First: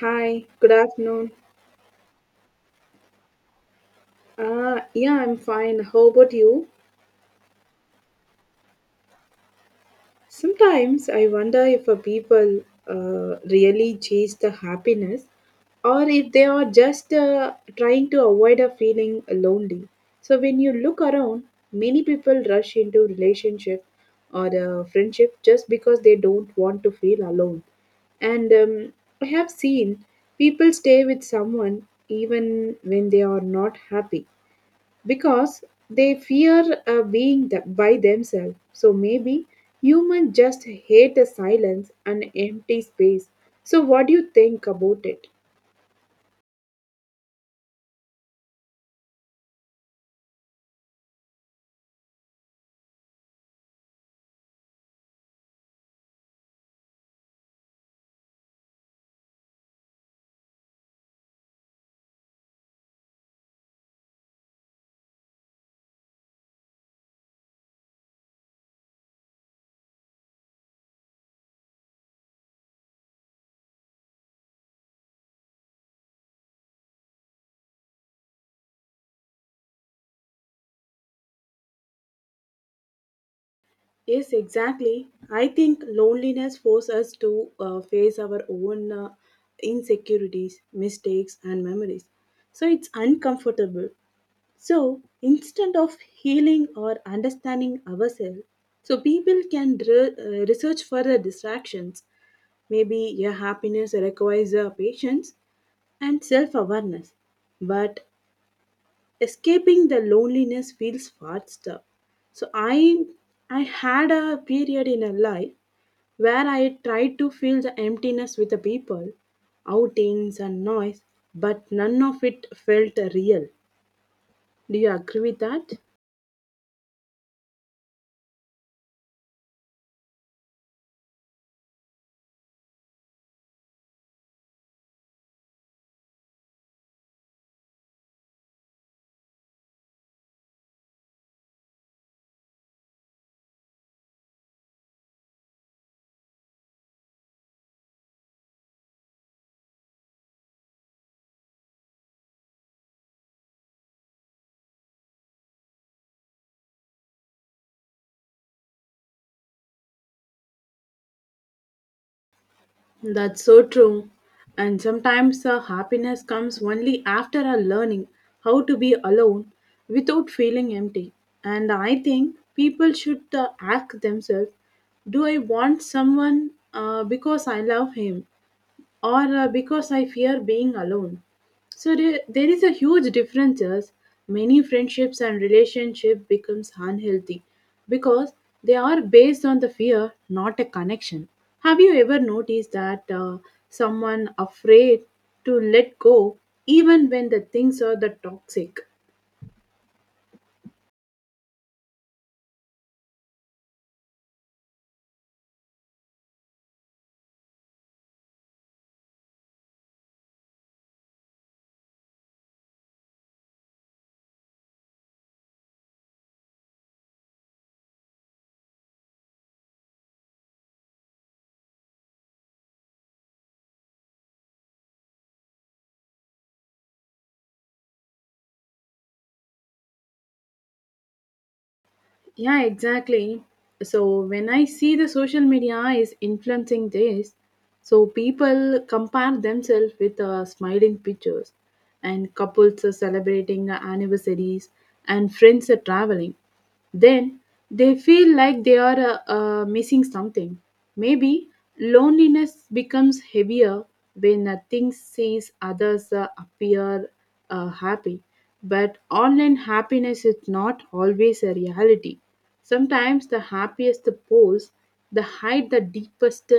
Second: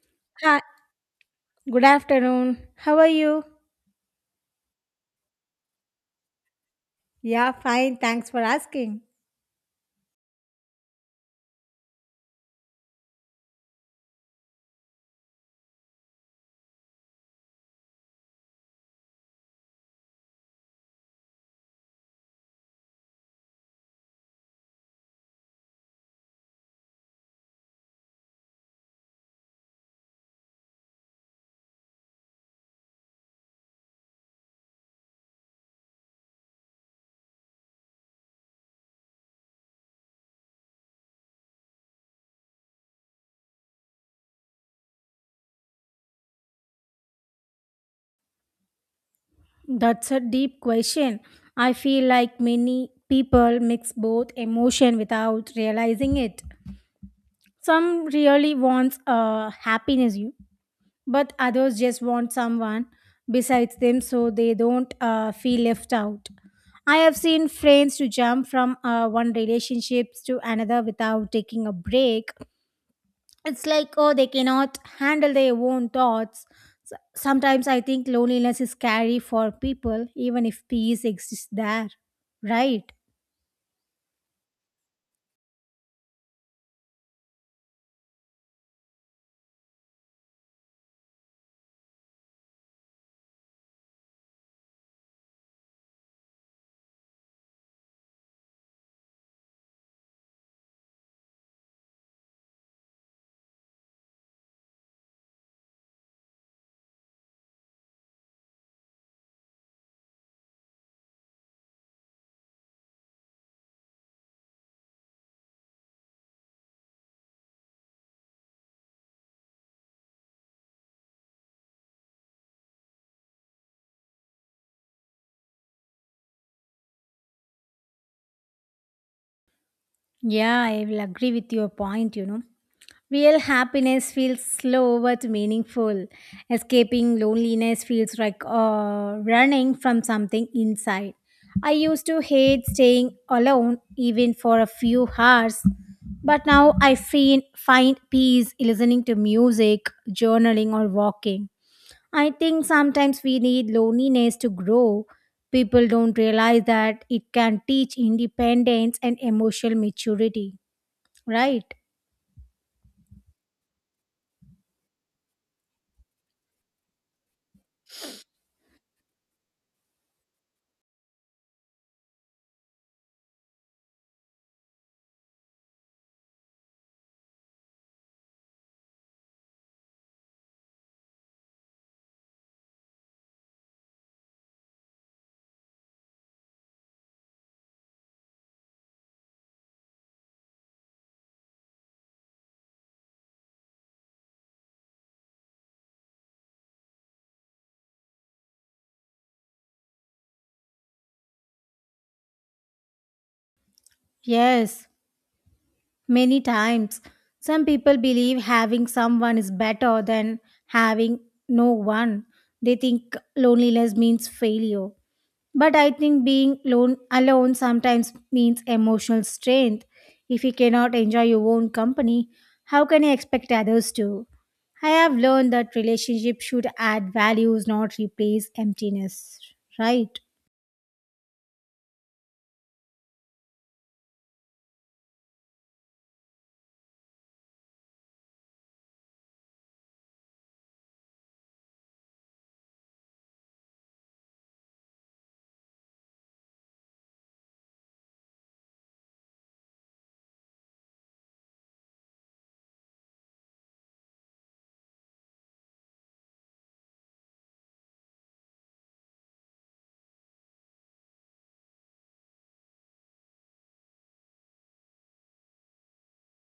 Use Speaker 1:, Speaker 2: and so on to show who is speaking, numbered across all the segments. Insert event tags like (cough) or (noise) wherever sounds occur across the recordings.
Speaker 1: Hi,
Speaker 2: Hi,
Speaker 1: good afternoon.
Speaker 2: good afternoon. How are you?
Speaker 1: Yeah, I'm fine. How about you?
Speaker 2: Yeah, fine. Thanks for asking.
Speaker 1: Sometimes I wonder if a people really chase the happiness, or if they are just trying to avoid a feeling lonely. So when you look around, many people rush into relationship or friendship just because they don't want to feel alone. And I have seen people stay with someone even when they are not happy because they fear being by themselves. So maybe humans just hate the silence and empty space. So, what do you think about it?
Speaker 2: That's a deep question. I feel like many people mix both emotion without realizing it. Some really wants happiness, but others just want someone besides them so they don't feel left out. I have seen friends to jump from one relationships to another without taking a break. It's like, oh, they cannot handle their own thoughts. Sometimes I think loneliness is scary for people even if peace exists there, right?
Speaker 1: Yes, exactly. I think loneliness forces us to face our own insecurities, mistakes, and memories. So it's uncomfortable. So instead of healing or understanding ourselves, so people can research further distractions. Maybe your happiness requires a patience and self awareness, but escaping the loneliness feels faster. So I had a period in a life where I tried to fill the emptiness with the people, outings and noise, but none of it felt real. Do you agree with that?
Speaker 2: Yeah, I will agree with your point. Real happiness feels slow but meaningful. Escaping loneliness feels like running from something inside. I used to hate staying alone even for a few hours, but now I find peace listening to music, journaling, or walking. I think sometimes we need loneliness to grow. People don't realize that it can teach independence and emotional maturity, right?
Speaker 1: That's so true. And sometimes our happiness comes only after our learning how to be alone without feeling empty. And I think people should ask themselves, do I want someone because I love him, or because I fear being alone? So there is a huge differences. Many friendships and relationship becomes unhealthy because they are based on the fear, not a connection. Have you ever noticed that someone afraid to let go even when the things are the toxic?
Speaker 2: Yes. Many times, some people believe having someone is better than having no one. They think loneliness means failure. But I think being alone sometimes means emotional strength. If you cannot enjoy your own company, how can you expect others to? I have learned that relationship should add values, not replace emptiness, right?
Speaker 1: Yeah, exactly. So when I see the social media is influencing this, so people compare themselves with smiling pictures, and couples are celebrating the anniversaries, and friends are traveling. Then they feel like they are missing something. Maybe loneliness becomes heavier when things says others appear happy. But online happiness is not always a reality. Sometimes the happiest the pose, the hide the deepest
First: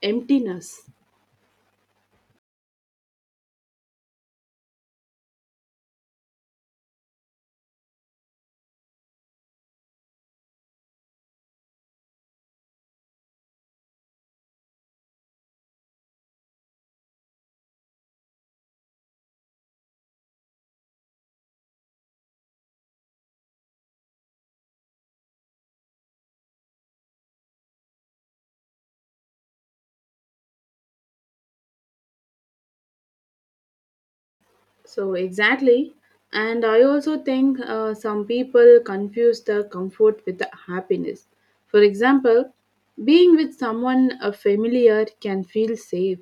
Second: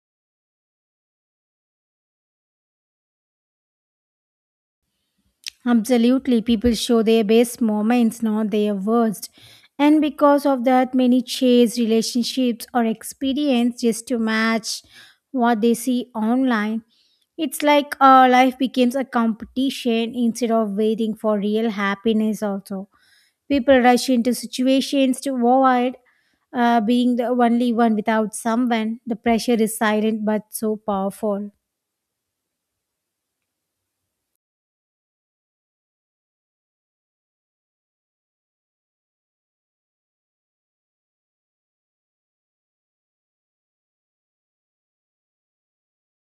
Speaker 1: emptiness.
Speaker 2: Absolutely, people show their best moments, not their worst. And because of that, many chase relationships or experience just to match what they see online. It's like our life becomes a competition instead of waiting for real happiness, also. People rush into situations to avoid being the only one without someone. The pressure is silent but so powerful.
Speaker 1: So, exactly. And I also think some people confuse the comfort with the happiness. For example, being with someone familiar can feel safe,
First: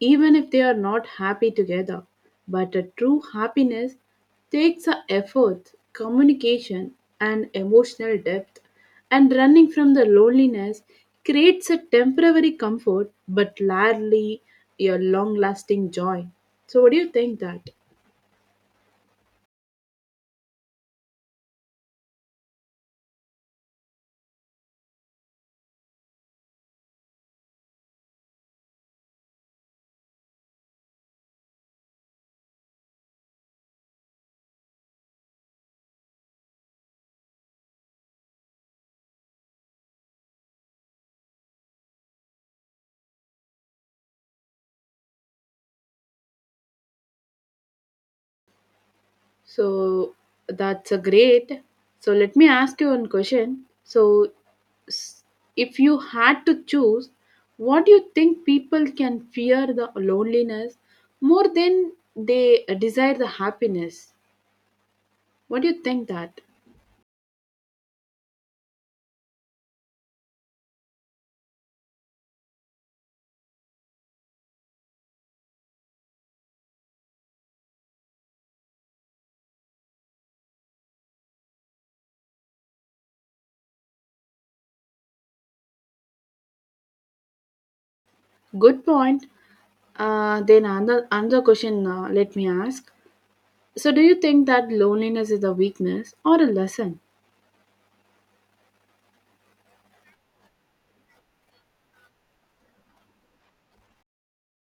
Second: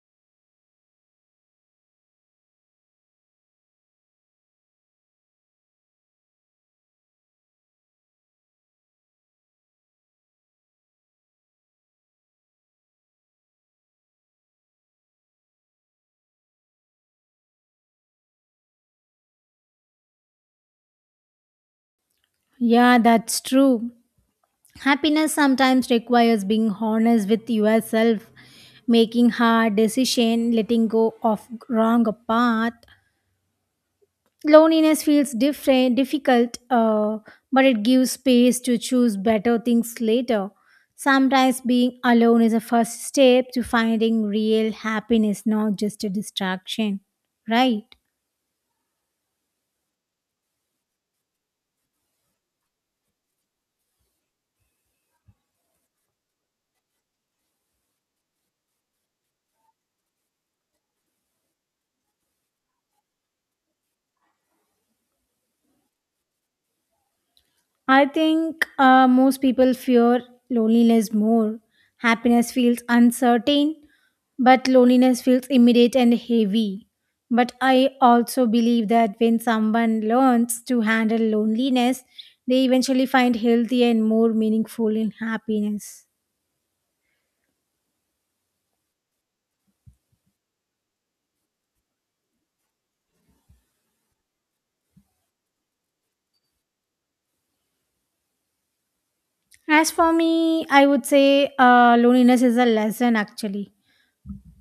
Speaker 1: even if they are not happy together. But a true happiness takes a effort, communication, and emotional depth. And running from the loneliness creates a temporary comfort, but rarely a long lasting joy. So, what do you think that?
Speaker 2: Yeah, that's true. Happiness sometimes requires being honest with yourself, making hard decisions, letting go of wrong path. Loneliness feels different, difficult, but it gives space to choose better things later. Sometimes being alone is a first step to finding real happiness, not just a distraction, right?
Speaker 1: So that's a great. So let me ask you one question. S- if you had to choose, what do you think people can fear the loneliness more than they desire the happiness? What do you think that?
Speaker 2: I think most people fear loneliness more. Happiness feels uncertain, but loneliness feels immediate and heavy. But I also believe that when someone learns to handle loneliness, they eventually find healthy and more meaningful in happiness.
Speaker 1: Good point. Then another question. Let me ask. So do you think that loneliness is a weakness or a lesson?
Speaker 2: As for me, I would say loneliness is a lesson actually.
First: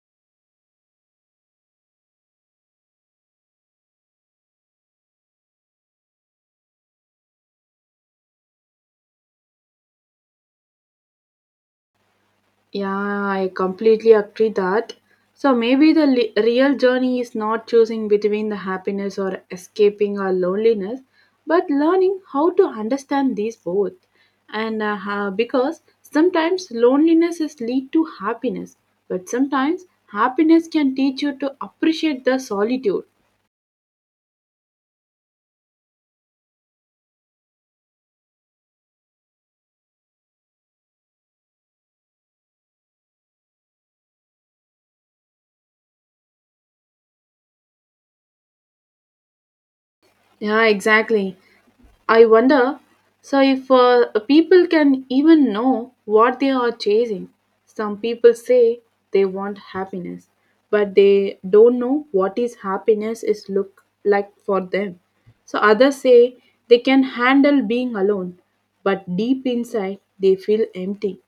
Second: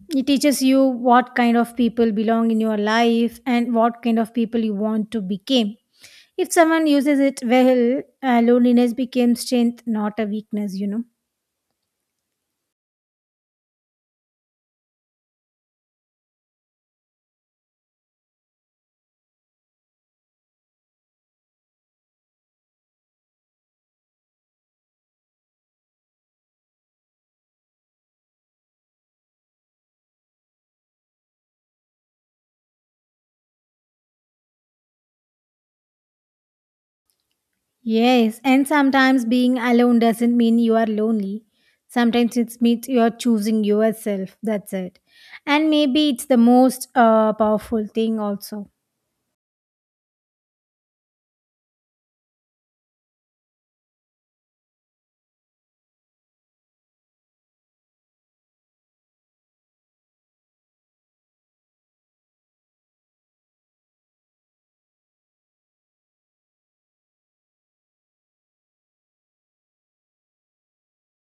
Speaker 2: It teaches you what kind of people belong in your life and what kind of people you want to become. If someone uses it well, loneliness becomes strength, not a weakness, you know.
Speaker 1: Yeah, I completely agree that. So maybe the real journey is not choosing between the happiness or escaping our loneliness, but learning how to understand these both. And because sometimes loneliness is lead to happiness, but sometimes happiness can teach you to appreciate the solitude.
Speaker 2: Yes, and sometimes being alone doesn't mean you are lonely. Sometimes it means you are choosing yourself. That's it. And maybe it's the most powerful thing, also.
Speaker 1: Yeah, exactly. I wonder, so if people can even know what they are chasing. Some people say they want happiness, but they don't know what is happiness is look like for them. So others say they can handle being alone, but deep inside they feel empty.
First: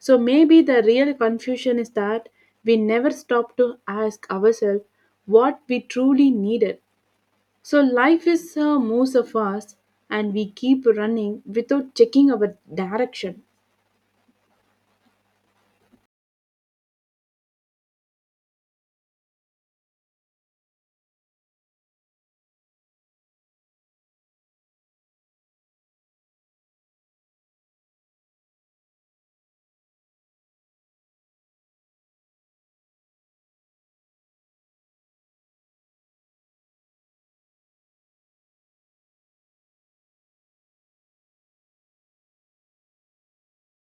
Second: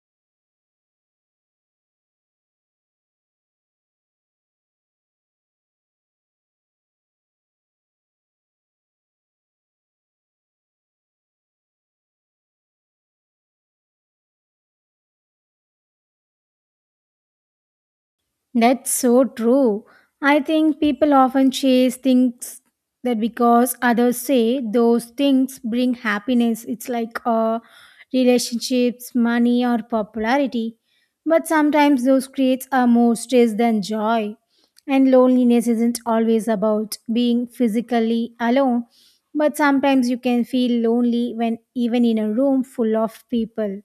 Speaker 1: So maybe the real confusion is that we never stop to ask ourselves what we truly needed. So life is moves so fast, and we keep running without checking our direction.
Speaker 2: That's so true. I think people often chase things that because others say those things bring happiness. It's like relationships, money, or popularity. But sometimes those creates are more stress than joy. And loneliness isn't always about being physically alone. But sometimes you can feel lonely when even in a room full of people.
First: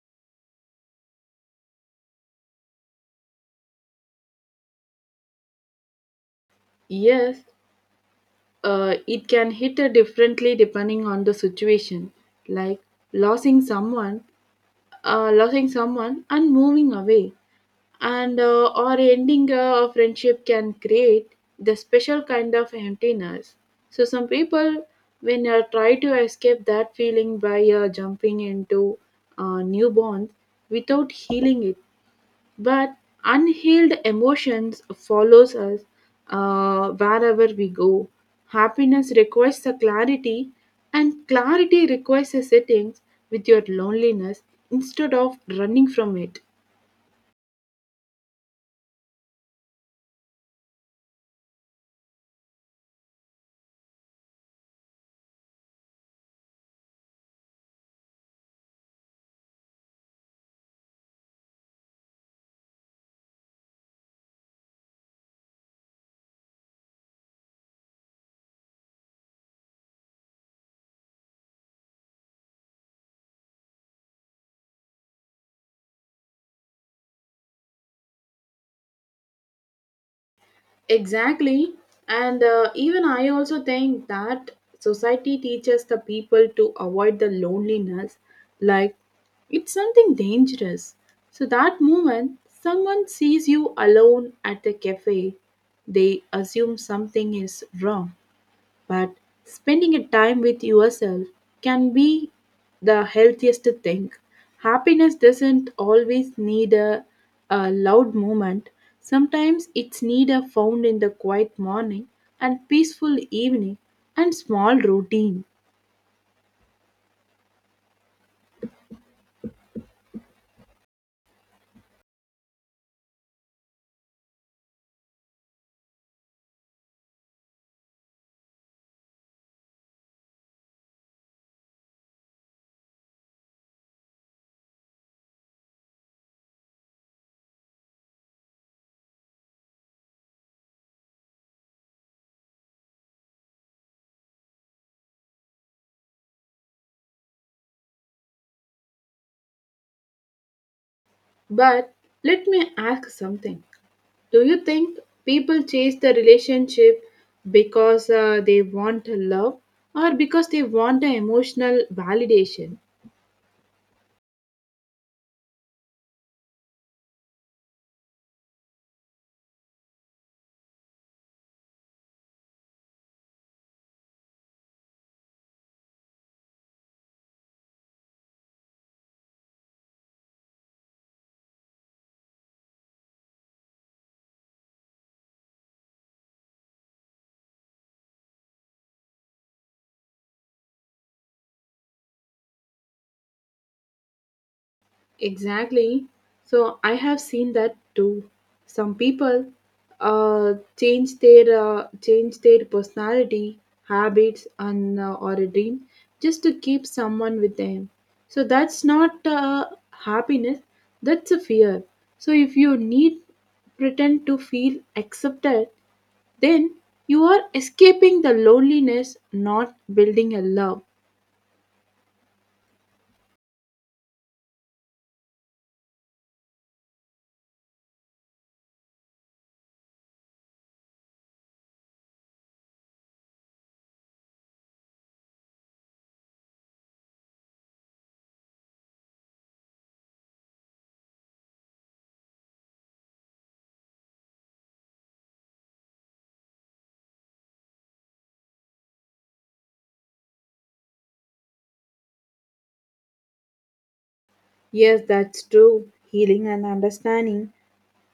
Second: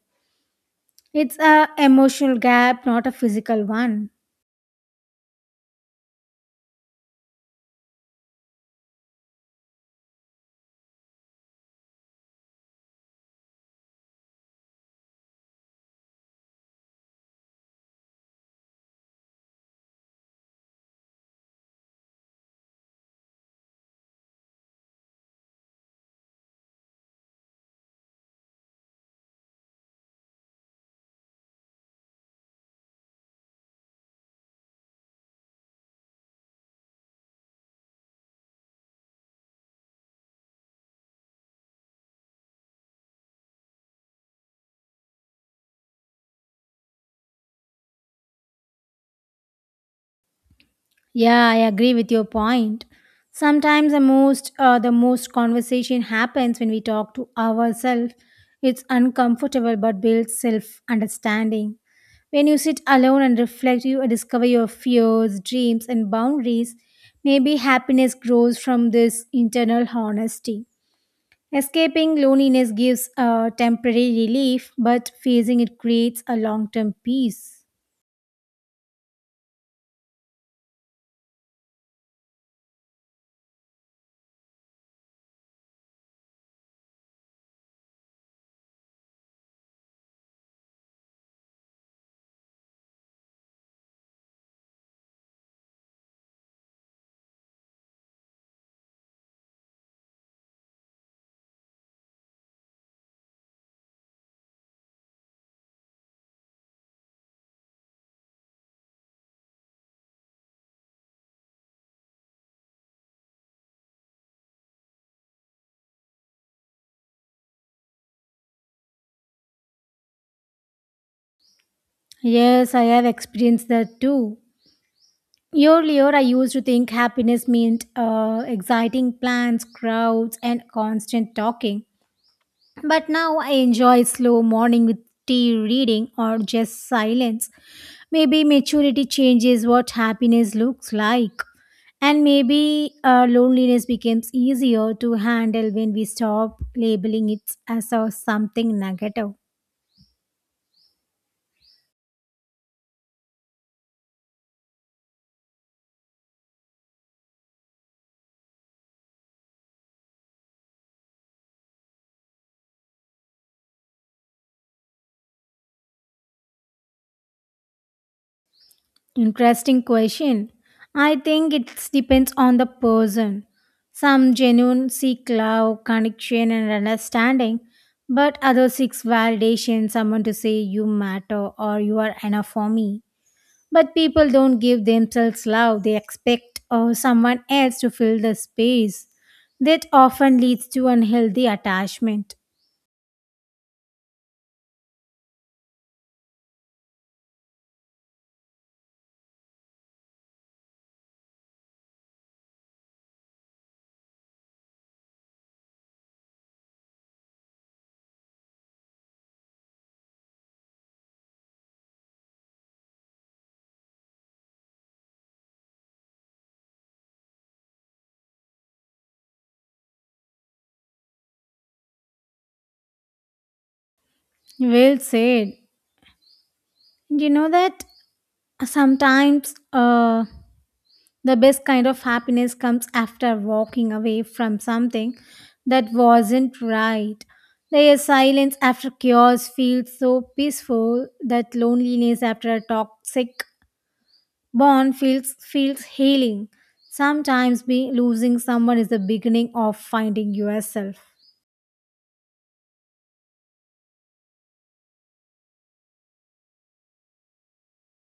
Speaker 2: It's a emotional gap, not a physical one.
Speaker 1: Yes, it can hit differently depending on the situation, like losing someone, and moving away, and or ending a friendship can create the special kind of emptiness. So some people, when they try to escape that feeling by jumping into new bonds without healing it, but unhealed emotions follows us wherever we go. Happiness requires a clarity, and clarity requires a settings with your loneliness instead of running from it.
Speaker 2: Yeah, I agree with your point. Sometimes the most conversation happens when we talk to ourselves. It's uncomfortable but builds self understanding. When you sit alone and reflect, you discover your fears, dreams, and boundaries. Maybe happiness grows from this internal honesty. Escaping loneliness gives a temporary relief, but facing it creates a long term peace.
Speaker 1: Exactly. And even I also think that society teaches the people to avoid the loneliness like it's something dangerous. So that moment someone sees you alone at the cafe, they assume something is wrong. But spending a time with yourself can be the healthiest thing. Happiness doesn't always need a loud moment. Sometimes it's need a found in the quiet morning and peaceful evening and small routine.
Speaker 2: Yes, I have experienced that too. Earlier, I used to think happiness meant exciting plans, crowds, and constant talking. But now I enjoy slow morning with tea reading or just silence. Maybe maturity changes what happiness looks like. And maybe loneliness becomes easier to handle when we stop labeling it as a something negative.
Speaker 1: But let me ask something. Do you think people chase the relationship because they want love, or because they want the emotional validation?
Speaker 2: Interesting question. I think it depends on the person. Some genuine seek love, connection, and understanding, but others seek validation, someone to say you matter or you are enough for me. But people don't give themselves love, they expect someone else to fill the space. That often leads to unhealthy attachment.
Speaker 1: Exactly. So I have seen that too. Some people change their personality, habits, and or a dream just to keep someone with them. So that's not happiness. That's a fear. So if you need pretend to feel accepted, then you are escaping the loneliness, not building a love.
Speaker 2: Well said. You know that sometimes the best kind of happiness comes after walking away from something that wasn't right. The silence after chaos feels so peaceful that loneliness after a toxic bond feels healing. Sometimes losing someone is the beginning of finding yourself.
Speaker 1: Yes, that's true. Healing and understanding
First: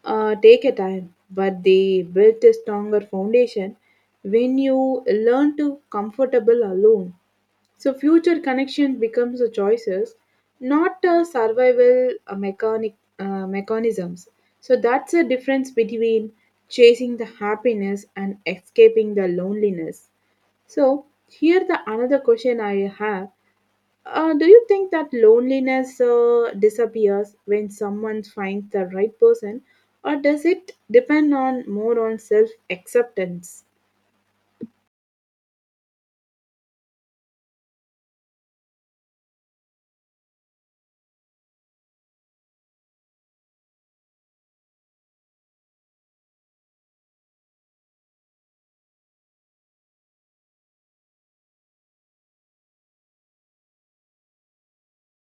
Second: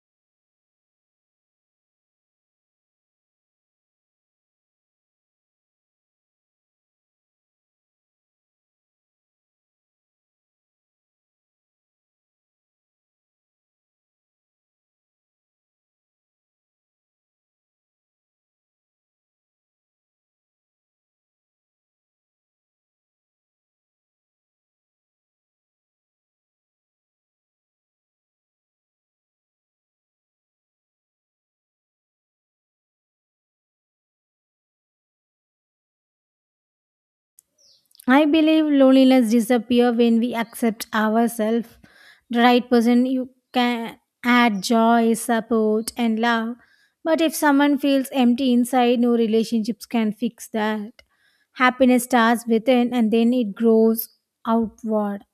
Speaker 1: take a time, but they built a stronger foundation when you learn to comfortable alone. So future connection becomes a choices, not a survival mechanic mechanisms. So that's a difference between chasing the happiness and escaping the loneliness. So here the another question I have, do you think that loneliness disappears when someone finds the right person, or does it depend on more on self acceptance?
Speaker 2: I believe loneliness disappears when we accept ourselves. The right person you can add joy, support, and love. But if someone feels empty inside, no relationships can fix that. Happiness starts within and then it grows outward.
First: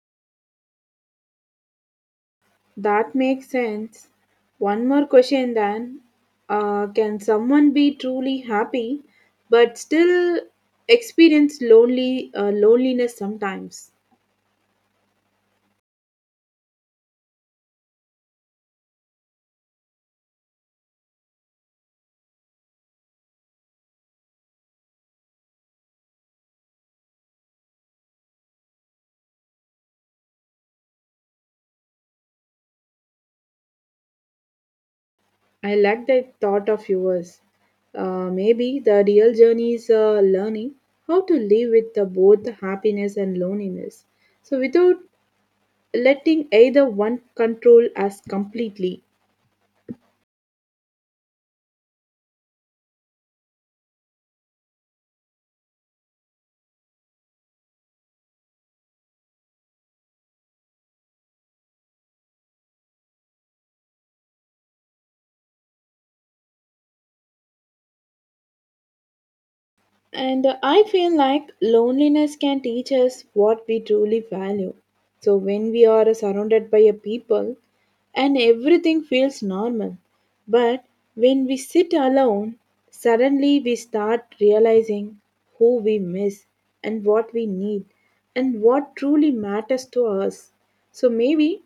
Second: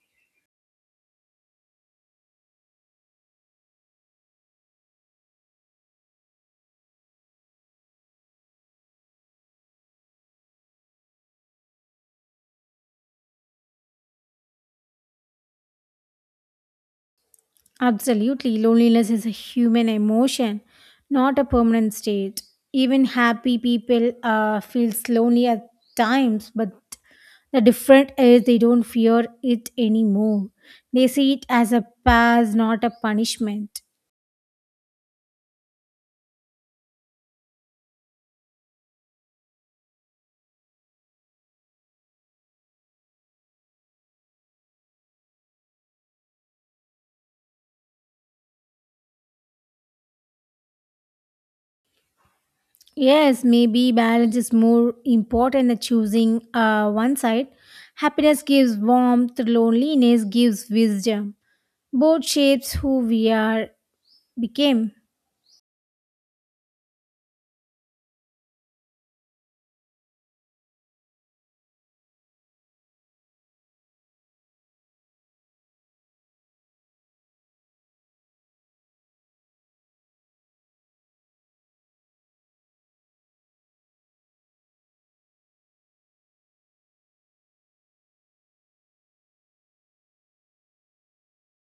Speaker 1: That makes sense. One more question then: can someone be truly happy, but still experience lonely loneliness sometimes?
Speaker 2: Absolutely, loneliness is a human emotion, not a permanent state. Even happy people feels lonely at times, but the different is they don't fear it anymore. They see it as a pass, not a punishment.
Speaker 1: I like that thought of yours. Maybe the real journey is learning how to live with the both happiness and loneliness. So, without letting either one control us completely.
Speaker 2: Yes, maybe balance is more important than choosing one side. Happiness gives warmth, loneliness gives wisdom. Both shapes who we are became.
Speaker 1: And I feel like loneliness can teach us what we truly value. So when we are surrounded by a people and everything feels normal, but when we sit alone, suddenly we start realizing who we miss and what we need and what truly matters to us. So maybe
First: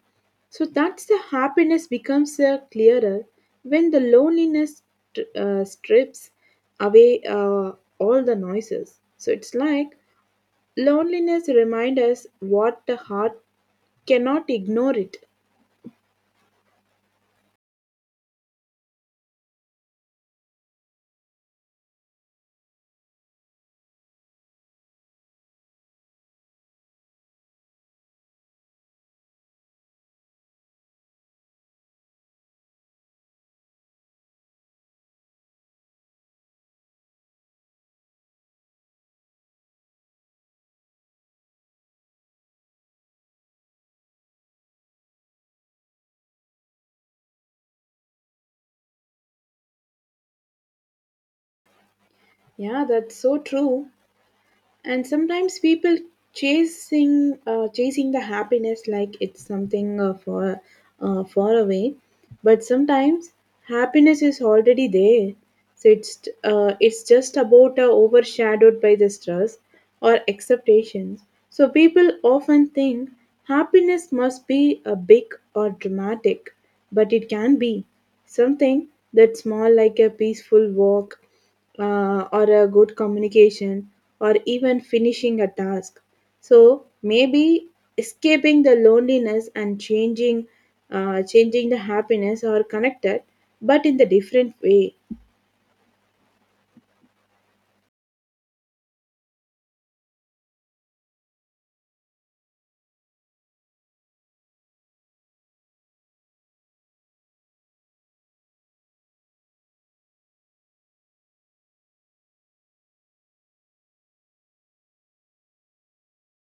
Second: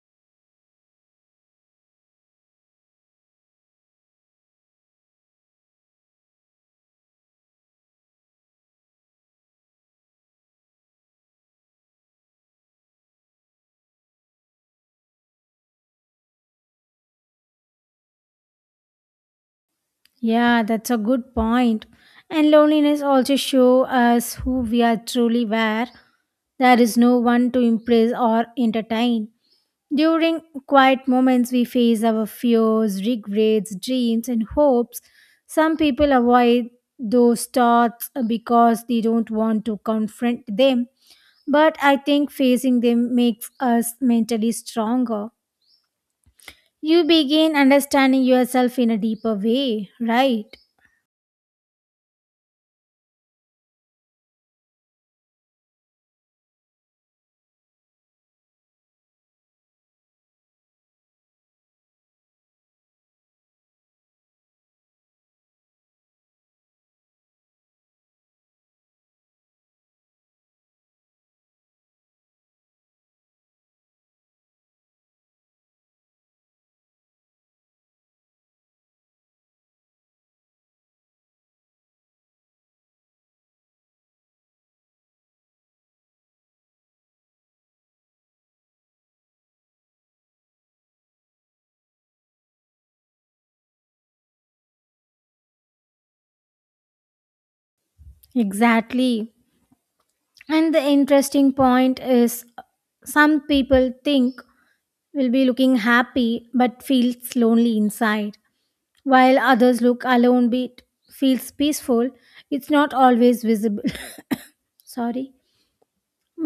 Speaker 1: so that's the happiness becomes clearer when the loneliness strips away all the noises. So it's like loneliness reminds us what the heart cannot ignore it.
Speaker 2: Yeah, that's a good point. And loneliness also show us who we are truly were. There is no one to impress or entertain. During quiet moments, we face our fears, regrets, dreams, and hopes. Some people avoid those thoughts because they don't want to confront them. But I think facing them makes us mentally stronger. You begin understanding yourself in a deeper way, right?
Speaker 1: Yeah, that's so true. And sometimes people chasing the happiness like it's something far away, but sometimes happiness is already there, so it's just about overshadowed by the stress or expectations. So people often think happiness must be a big or dramatic, but it can be something that's small, like a peaceful walk or a good communication or even finishing a task. So maybe escaping the loneliness and changing the happiness are connected, but in the different way.
Speaker 2: Exactly. And the interesting point is some people think will be looking happy but feels lonely inside, while others look alone but feels peaceful. It's not always visible. (coughs) Sorry.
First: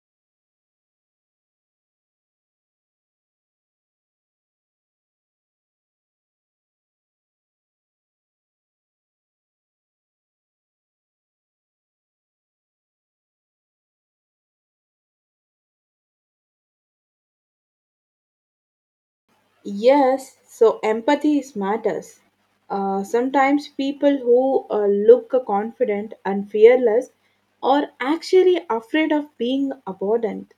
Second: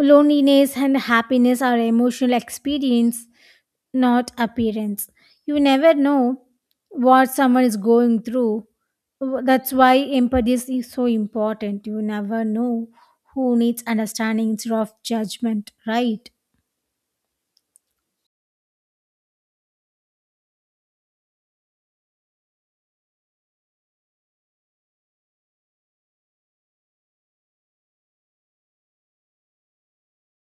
Speaker 2: Loneliness and happiness are emotional experience not appearance. You never know what someone is going through. That's why empathy is so important. You never know who needs understanding instead of judgment, right?
Speaker 1: Yes, so empathy is matters. Sometimes people who look confident and fearless are actually afraid of being abandoned.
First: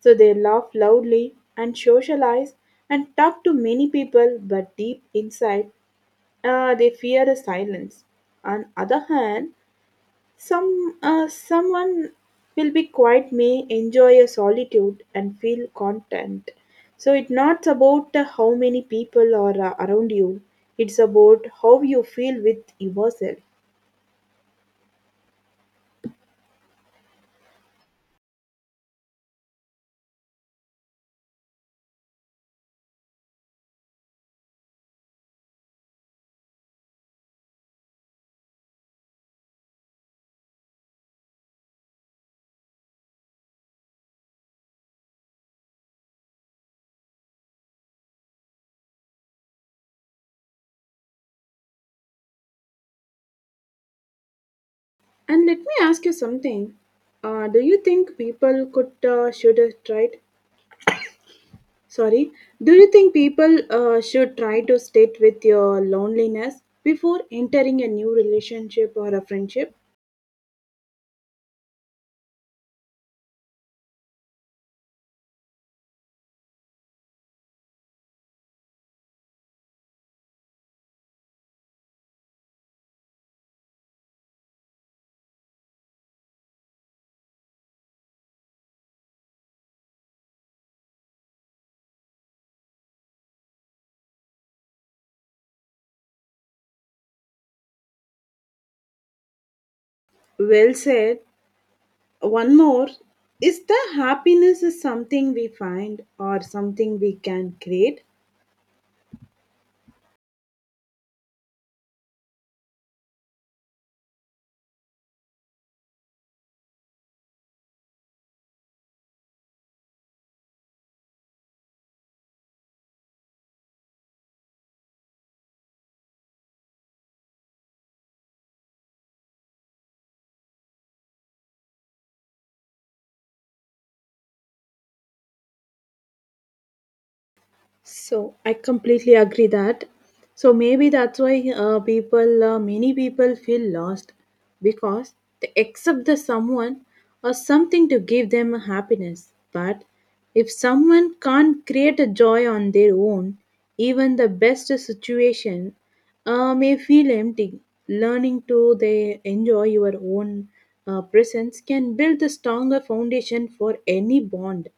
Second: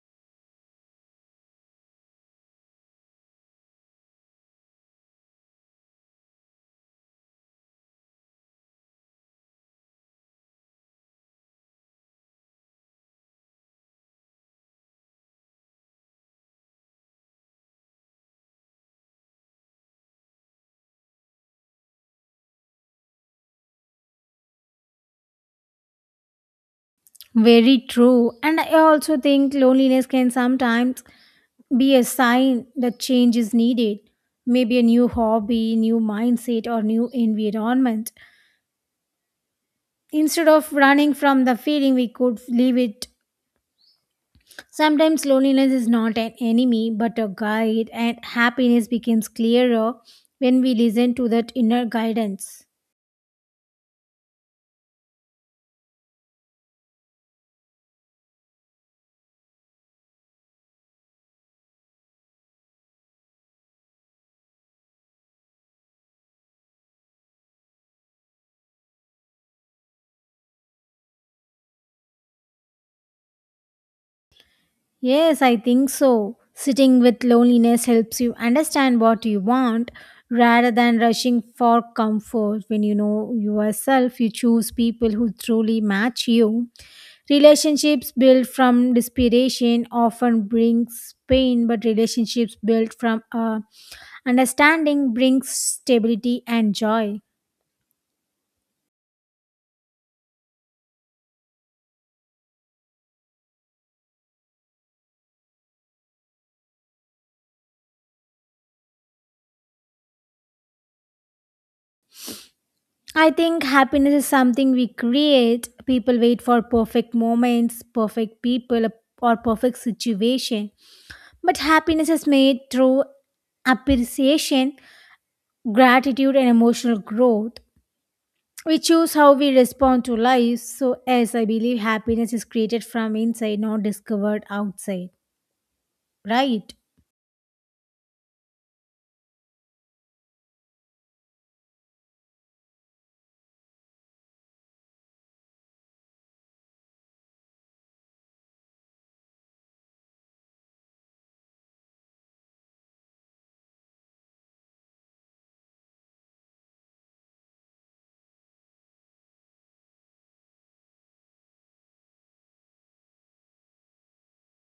Speaker 1: So they laugh loudly and socialize and talk to many people, but deep inside, they fear the silence. On other hand, someone will be quiet may enjoy a solitude and feel content. So it's not about how many people are around you. It's about how you feel with yourself.
Speaker 2: Very true. And I also think loneliness can sometimes be a sign that change is needed. Maybe a new hobby, new mindset, or new environment. Instead of running from the feeling, we could leave it. Sometimes loneliness is not an enemy but a guide, and happiness becomes clearer when we listen to that inner guidance.
Speaker 1: And let me ask you something. Do you think people could should have tried? Sorry, do you think people should try to state with your loneliness before entering a new relationship or a friendship?
Speaker 2: Yes, I think so. Sitting with loneliness helps you understand what you want rather than rushing for comfort. When you know yourself, you choose people who truly match you. Relationships built from desperation often brings pain, but relationships built from understanding brings stability and joy.
Speaker 1: Well said. One more: is the happiness is something we find or something we can create?
Speaker 2: I think happiness is something we create. People wait for perfect moments, perfect people, or perfect situation. But happiness is made through appreciation, gratitude, and emotional growth. We choose how we respond to life. So, as I believe, happiness is created from inside, not discovered outside. Right?
Speaker 1: So I completely agree that. So maybe that's why many people feel lost because they accept the someone or something to give them happiness. But if someone can't create a joy on their own, even the best situation may feel empty. Learning to they enjoy your own presence can build a stronger foundation for any bond.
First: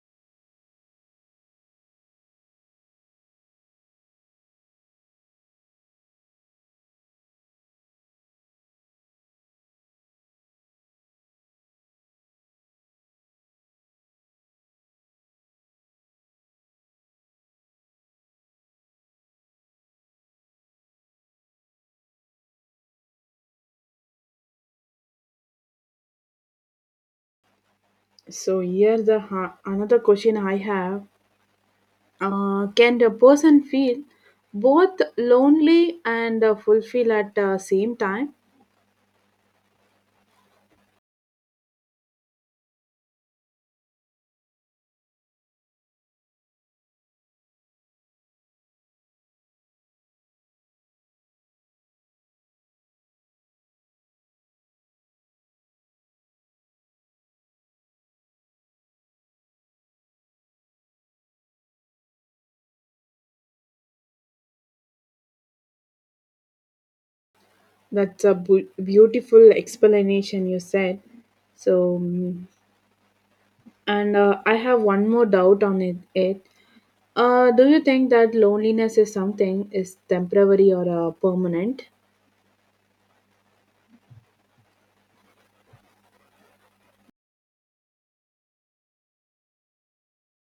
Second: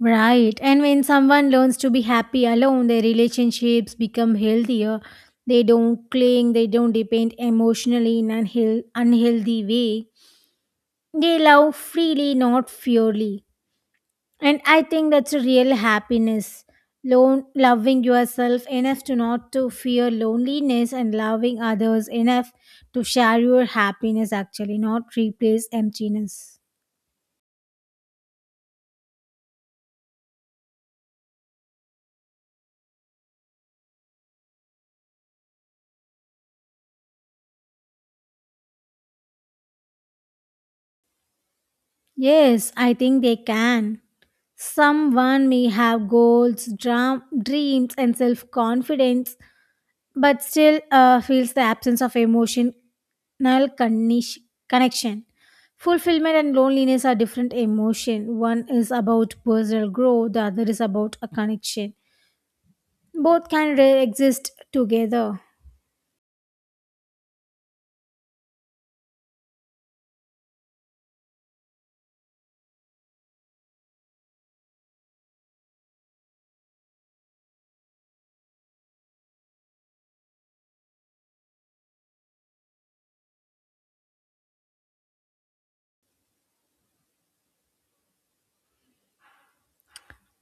Speaker 2: Right. And when someone learns to be happy alone, their relationships become healthier. They don't cling, they don't depend emotionally in an unhealthy way. They love freely, not fearly. And I think that's a real happiness. Loving yourself enough to not to fear loneliness and loving others enough to share your happiness actually, not replace emptiness.
Speaker 1: So here the another question I have: can the person feel both lonely and fulfilled at the same time?
Speaker 2: Yes, I think they can. Someone may have goals, dreams, and self confidence, but still feels the absence of emotional connish- connection. Fulfillment and loneliness are different emotion. One is about personal growth, the other is about a connection. Both can exist together.
Speaker 1: That's a beautiful explanation you said. So, mm, and I have one more doubt on it. Do you think that loneliness is something is temporary or permanent?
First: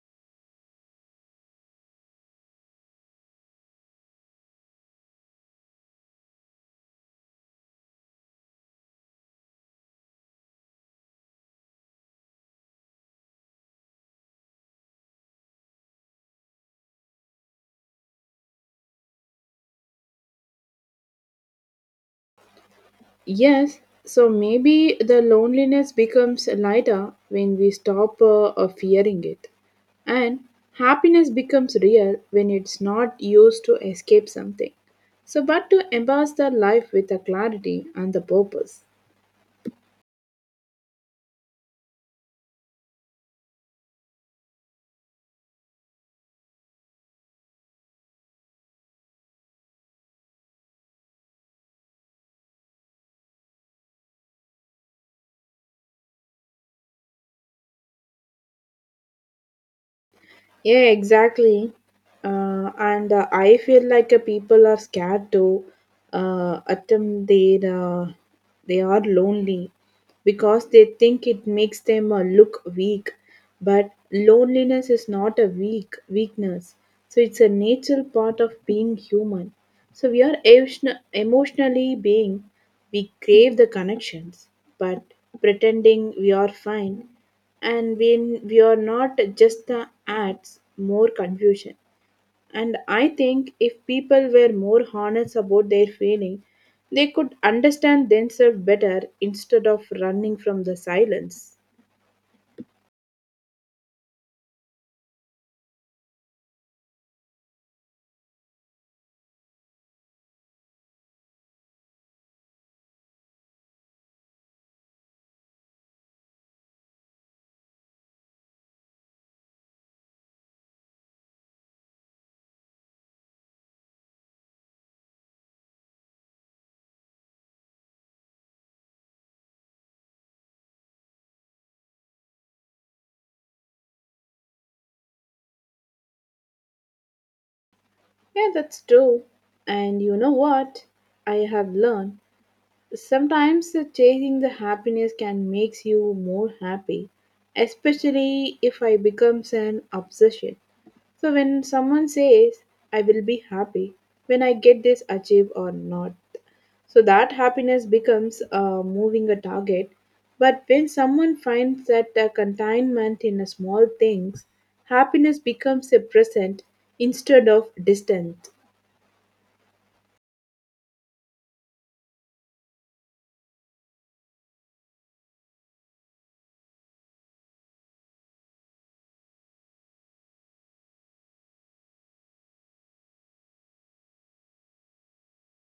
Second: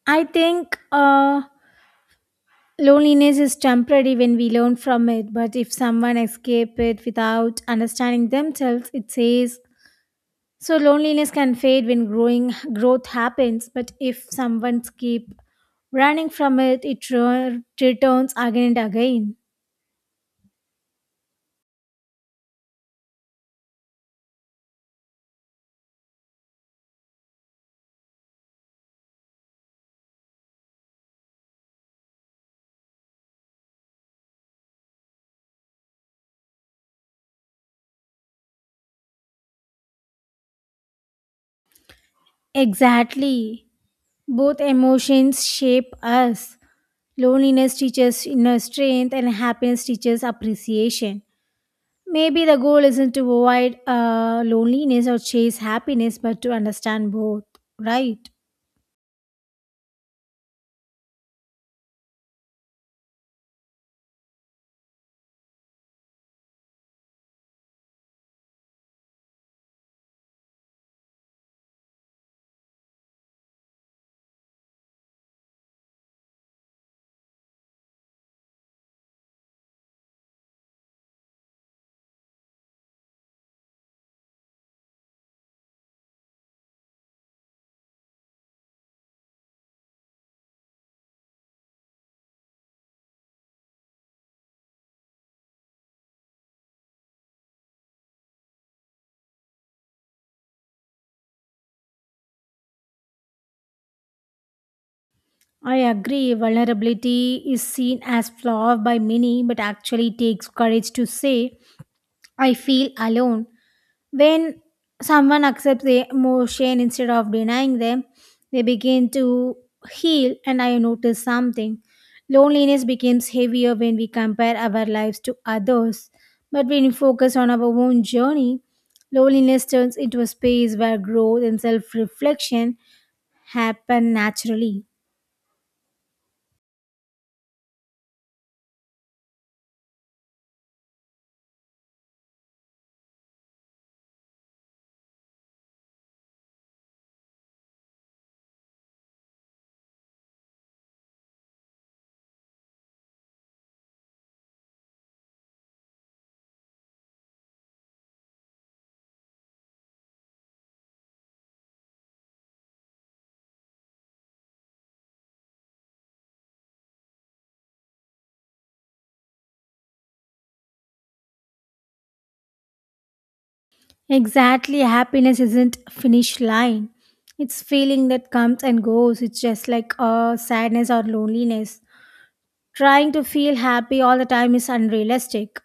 Speaker 2: I think. Loneliness is temporary when we learn from it, but if someone escapes it without understanding themselves, it says so loneliness can fade when growing growth happens, but if someone keep running from it, it returns again and again.
Speaker 1: Yes, so maybe the loneliness becomes lighter when we stop fearing it. And happiness becomes real when it's not used to escape something. So, but to embrace the life with a clarity and the purpose.
Speaker 2: Exactly. Both emotions shape us. Loneliness teaches inner strength and happiness teaches appreciation. Maybe the goal isn't to avoid loneliness or chase happiness, but to understand both, right?
Speaker 1: Yeah, exactly. And I feel like people are scared to attempt their. They are lonely because they think it makes them look weak. But loneliness is not a weakness. So it's a natural part of being human. So we are emotionally being. We crave the connections, but pretending we are fine and when we are not just the ads more confusion. And I think if people were more honest about their feeling, they could understand themselves better instead of running from the silence.
Speaker 2: I agree, vulnerability is seen as flaw by many, but actually takes courage to say, I feel alone. When someone accepts the emotion instead of denying them, they begin to heal, and I notice something. Loneliness becomes heavier when we compare our lives to others, but when we focus on our own journey, loneliness turns into a space where growth and self reflection happen naturally.
Speaker 1: Yeah, that's true. And you know what, I have learned, sometimes the chasing the happiness can makes you more happy, especially if I becomes an obsession. So when someone says I will be happy when I get this achieve or not, so that happiness becomes moving a target. But when someone finds that the containment in a small things, happiness becomes a present instead of distant.
Speaker 2: Exactly, happiness isn't finish line. It's feeling that comes and goes. It's just like sadness or loneliness. Trying to feel happy all the time is unrealistic.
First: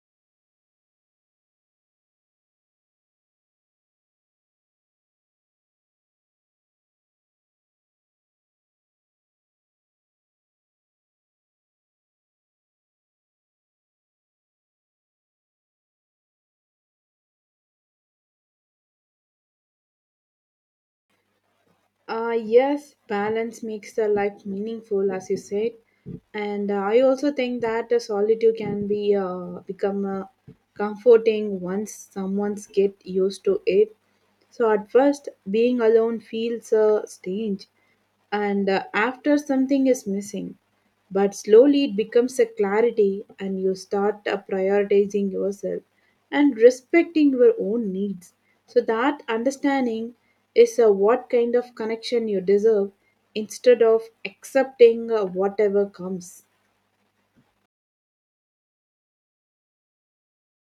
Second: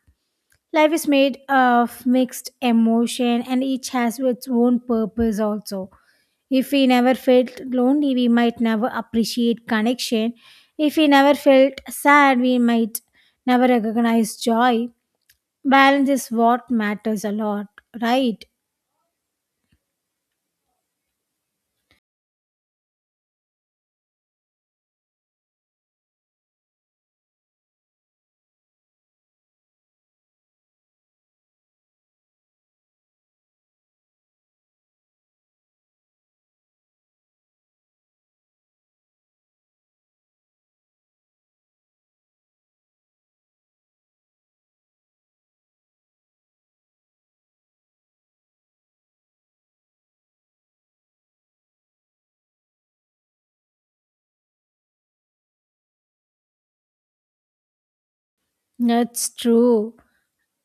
Speaker 2: Life is made of mixed emotion and each has its own purpose also. If we never felt lonely, we might never appreciate connection. If we never felt sad, we might never recognize joy. Balance is what matters a lot, right?
Speaker 1: Yes, balance makes the life meaningful, as you said, and I also think that the solitude can be become comforting once someone's get used to it. So at first, being alone feels strange, and after something is missing. But slowly it becomes a clarity, and you start prioritizing yourself and respecting your own needs. So, that understanding is what kind of connection you deserve instead of accepting whatever comes.
Speaker 2: That's true.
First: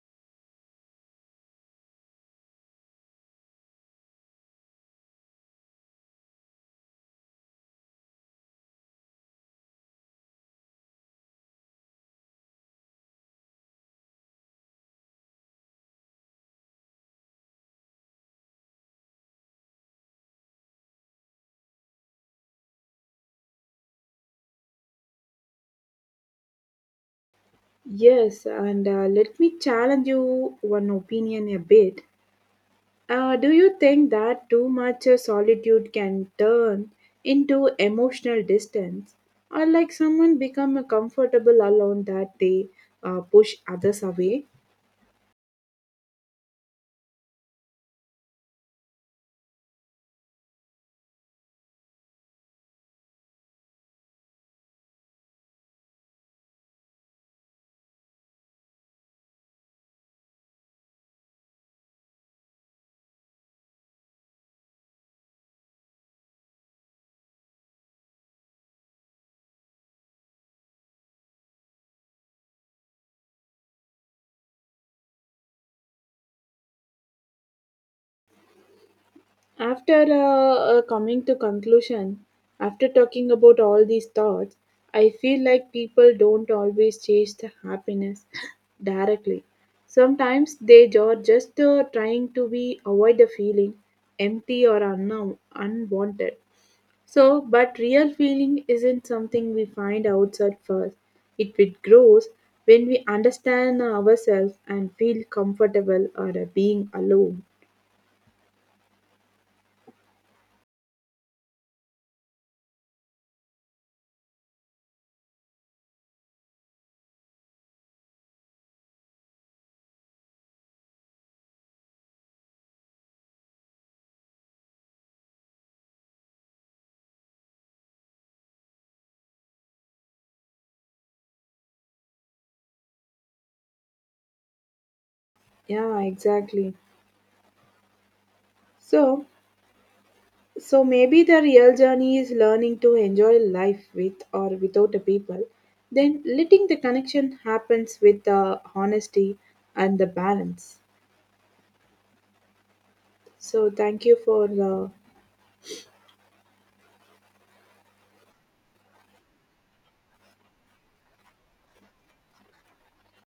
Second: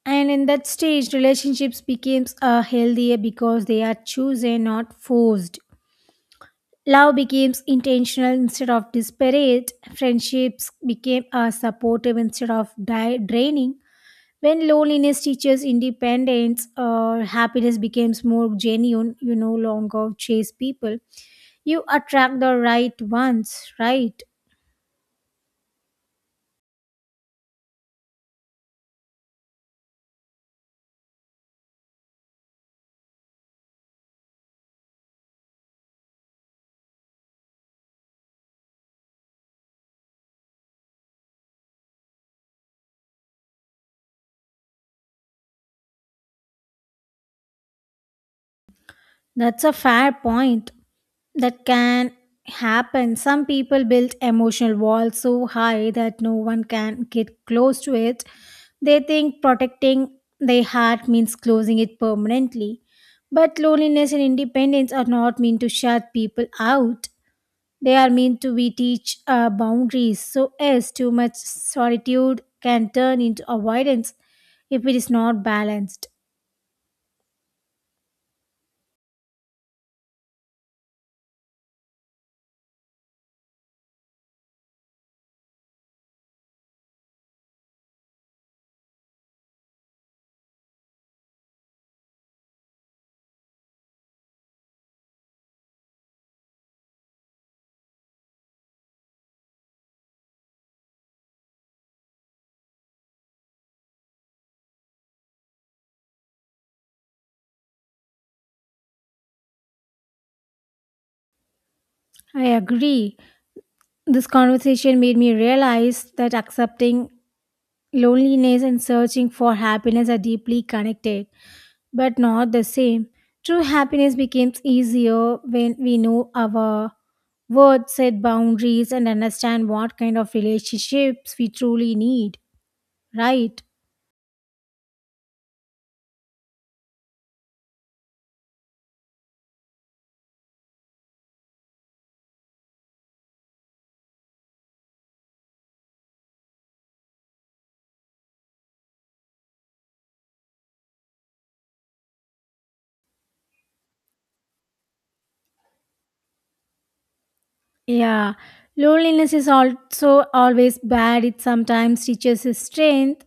Speaker 2: And in that stage, relationships becomes healthier because they are chosen, not forced. Love becomes intentional instead of desperate. Friendships became supportive instead of draining. When loneliness teaches independence, happiness becomes more genuine. You no longer chase people. You attract the right ones, right?
Speaker 1: Yes, and let me challenge you one opinion a bit. Do you think that too much solitude can turn into emotional distance, or like someone become comfortable alone that they push others away?
Speaker 2: That's a fair point. That can happen. Some people build emotional walls so high that no one can get close to it. They think protecting their heart means closing it permanently. But loneliness and independence are not meant to shut people out. They are meant to be teach boundaries. So yes, too much solitude can turn into avoidance if it is not balanced.
Speaker 1: After coming to conclusion, after talking about all these thoughts, I feel like people don't always chase the happiness (laughs) directly. Sometimes they are just trying to be avoid the feeling empty or unwanted. So, but real feeling isn't something we find outside first. It grows when we understand ourselves and feel comfortable or being alone.
Speaker 2: I agree. This conversation made me realize that accepting loneliness and searching for happiness are deeply connected, but not the same. True happiness becomes easier when we know our worth, set boundaries, and understand what kind of relationships we truly need, right?
Speaker 1: Yeah, exactly. So, so maybe the real journey is learning to enjoy life with or without the people, then letting the connection happens with the honesty and the balance. So, thank you for the
Speaker 2: Yeah, loneliness is also always bad. It sometimes teaches us strength,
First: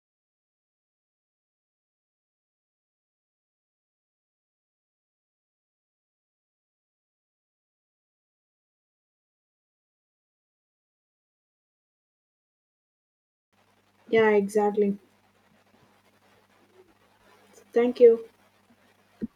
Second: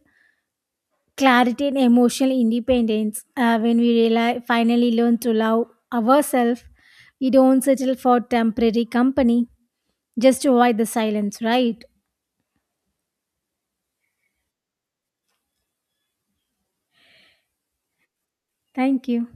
Speaker 2: clarity and emotional independence when we finally learn to love ourselves. We don't settle for temporary company just to avoid the silence, right?
Speaker 1: yeah, exactly. Thank you.
Speaker 2: Thank you.